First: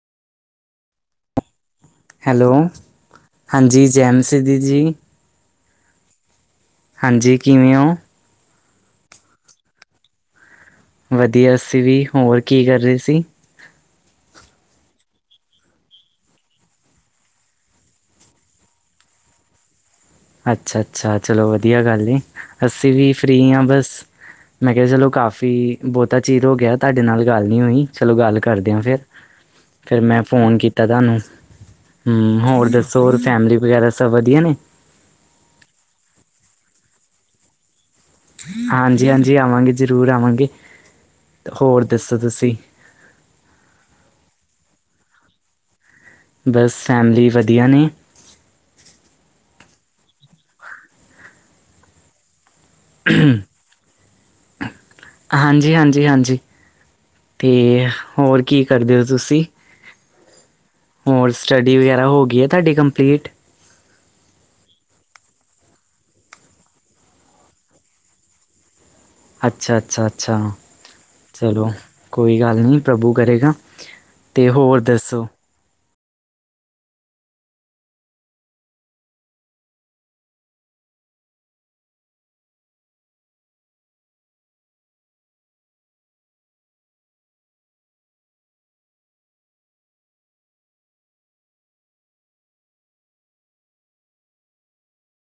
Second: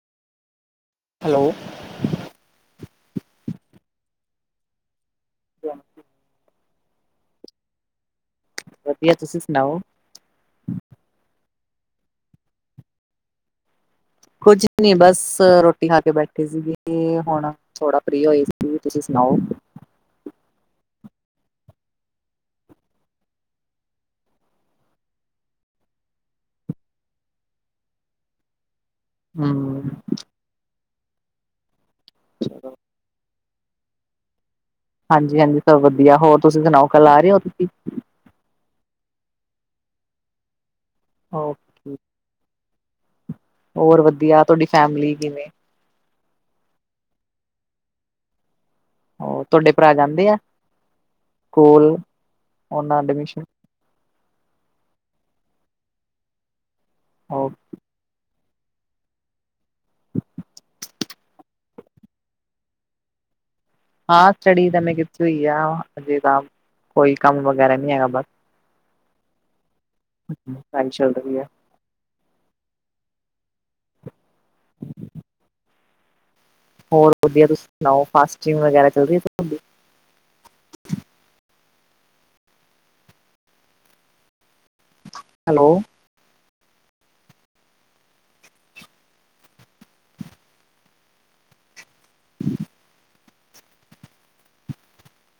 Hello hello ਹਾਂਜੀ ਜੈ ਮਸੀ ਦੀ ਜੀ। ਹਾਂਜੀ। ਕਿਵੇਂ ਓ। ਵਧੀਆ ਤੁਸੀਂ ਸੁਣਾਓ। ਵਧੀਆ ਅਸੀਂ ਵੀ ਹੋਰ ਕੀ ਕਰ ਰਹੇ ਸੀ। ਕੁੱਝ ਨਹੀਂ ਬਸ ਰੋਟੀ ਖਾ ਕੇ ਬੈਠੇ ਸੀਗੇ ਹੁਣਾ। ਥੋੜਾ ਫਰੀ ਹੋਈ ਸੀ ਤੁਸੀਂ ਸੁਣਾਓ। ਅੱਛਾ- ਅੱਛਾ ਚਲੋ ਵਧੀਆ ਗੱਲ ਅਸੀਂ ਵੀ ਫ੍ਰਰੀ ਹਾਂ ਬਸ। ਮੈਂ ਕਿਹਾ ਚਲੋ ਕਾਫ਼ੀ ਬਹੁਤਾ ਚੀਰ ਹੋ ਗਿਆ ਤੁਹਾਡੇ ਨਾਲ ਗੱਲ ਨਹੀਂ ਹੋਈ ਚਲੋ ਗੱਲ ਕਰ ਦਿਆਂ। ਫੇਰ ਹੂੰ ਫੇਰ ਮੈਂ ਫੋਨ ਕੀਤਾ ਤੁਹਾਨੂੰ ਹਮ ਹੋਰ ਦੱਸੋ ਹੋਰ ਫੈਮਲੀ। ਵਗੈਰਾ ਸਭ ਵਧੀਆ ਨੇ। ਹਾਂਜੀ - ਹਾਂਜੀ ਸਭ ਵਧੀਆ ਹੋਰ ਤੁਸੀਂ ਸੁਣਾਓ ਕੱਲ ਆ ਰਹੇ ਹੋ ਤੁਸੀਂ। ਹਾਂਜੀ-ਹਾਂਜੀ ਆਵਾਂਗੇ ਜ਼ਰੂਰ ਆਵਾਂਗੇ ਹੋਰ ਓਕੇ ਦੱਸੋ ਤੁਸੀਂ। ਹੋਰ ਵਧੀਆ ਤੁਹਾਡੀ ਫੈਮਿਲੀ ਕਿਵੇਂ ਬਸ ਫੈਮਲੀ ਵਧੀਆ ਨੇ। ਹੋ ਤੁਹਾਡੇ ਭਰਾ ਜਾਂਦੇ ਆ ਸਕੂਲ ਉਹਨਾਂ ਐਡਮਿਸ਼ਨ। ਹਾਂਜੀ- ਹਾਂਜੀ, ਹਾਂਜੀ ਤੇ ਹੋਰ ਕੀ ਕਰਦੇ ਓ ਤੁਸੀਂ? ਹੋਰ ਸਟੱਡੀ ਵਗੈਰਾ ਹੋ ਗਈ ਏ ਤਾਡੀ ਕੰਪਲੀਟ? ਹਾਂ। ਸਟੱਡੀ ਤਾਂ ਮੈਂ ਕਿਤੀ ਹੋਈ ਆ ਅਜੇ ਤਾਂ ਕੋਈ ਕੰਮ ਵਗੈਰਾ ਨੀ ਹੈਗਾ ਬਸ ਅੱਛਾ- ਅੱਛਾ, ਅੱਛਾ ਪੜ੍ਹਾਈ ਚੱਲ ਰਹੀ ਹੈ ਚਲੋ ਕੋਈ ਗੱਲ ਨੀ ਪ੍ਰਭੂ ਕਰੇਗਾ। ਤੇ ਹੋਰ ਦੱਸੋ ਹੋਰ ਵਦੀਆ, ਤੁਸੀਂ ਸੁਨਾਓ ਫਾਸਟਿੰਗ ਵਗੈਰਾ ਚੱਲਰੀਏ ਤੁਹਾਡੀ? ਹੈਲੋ [inaudible]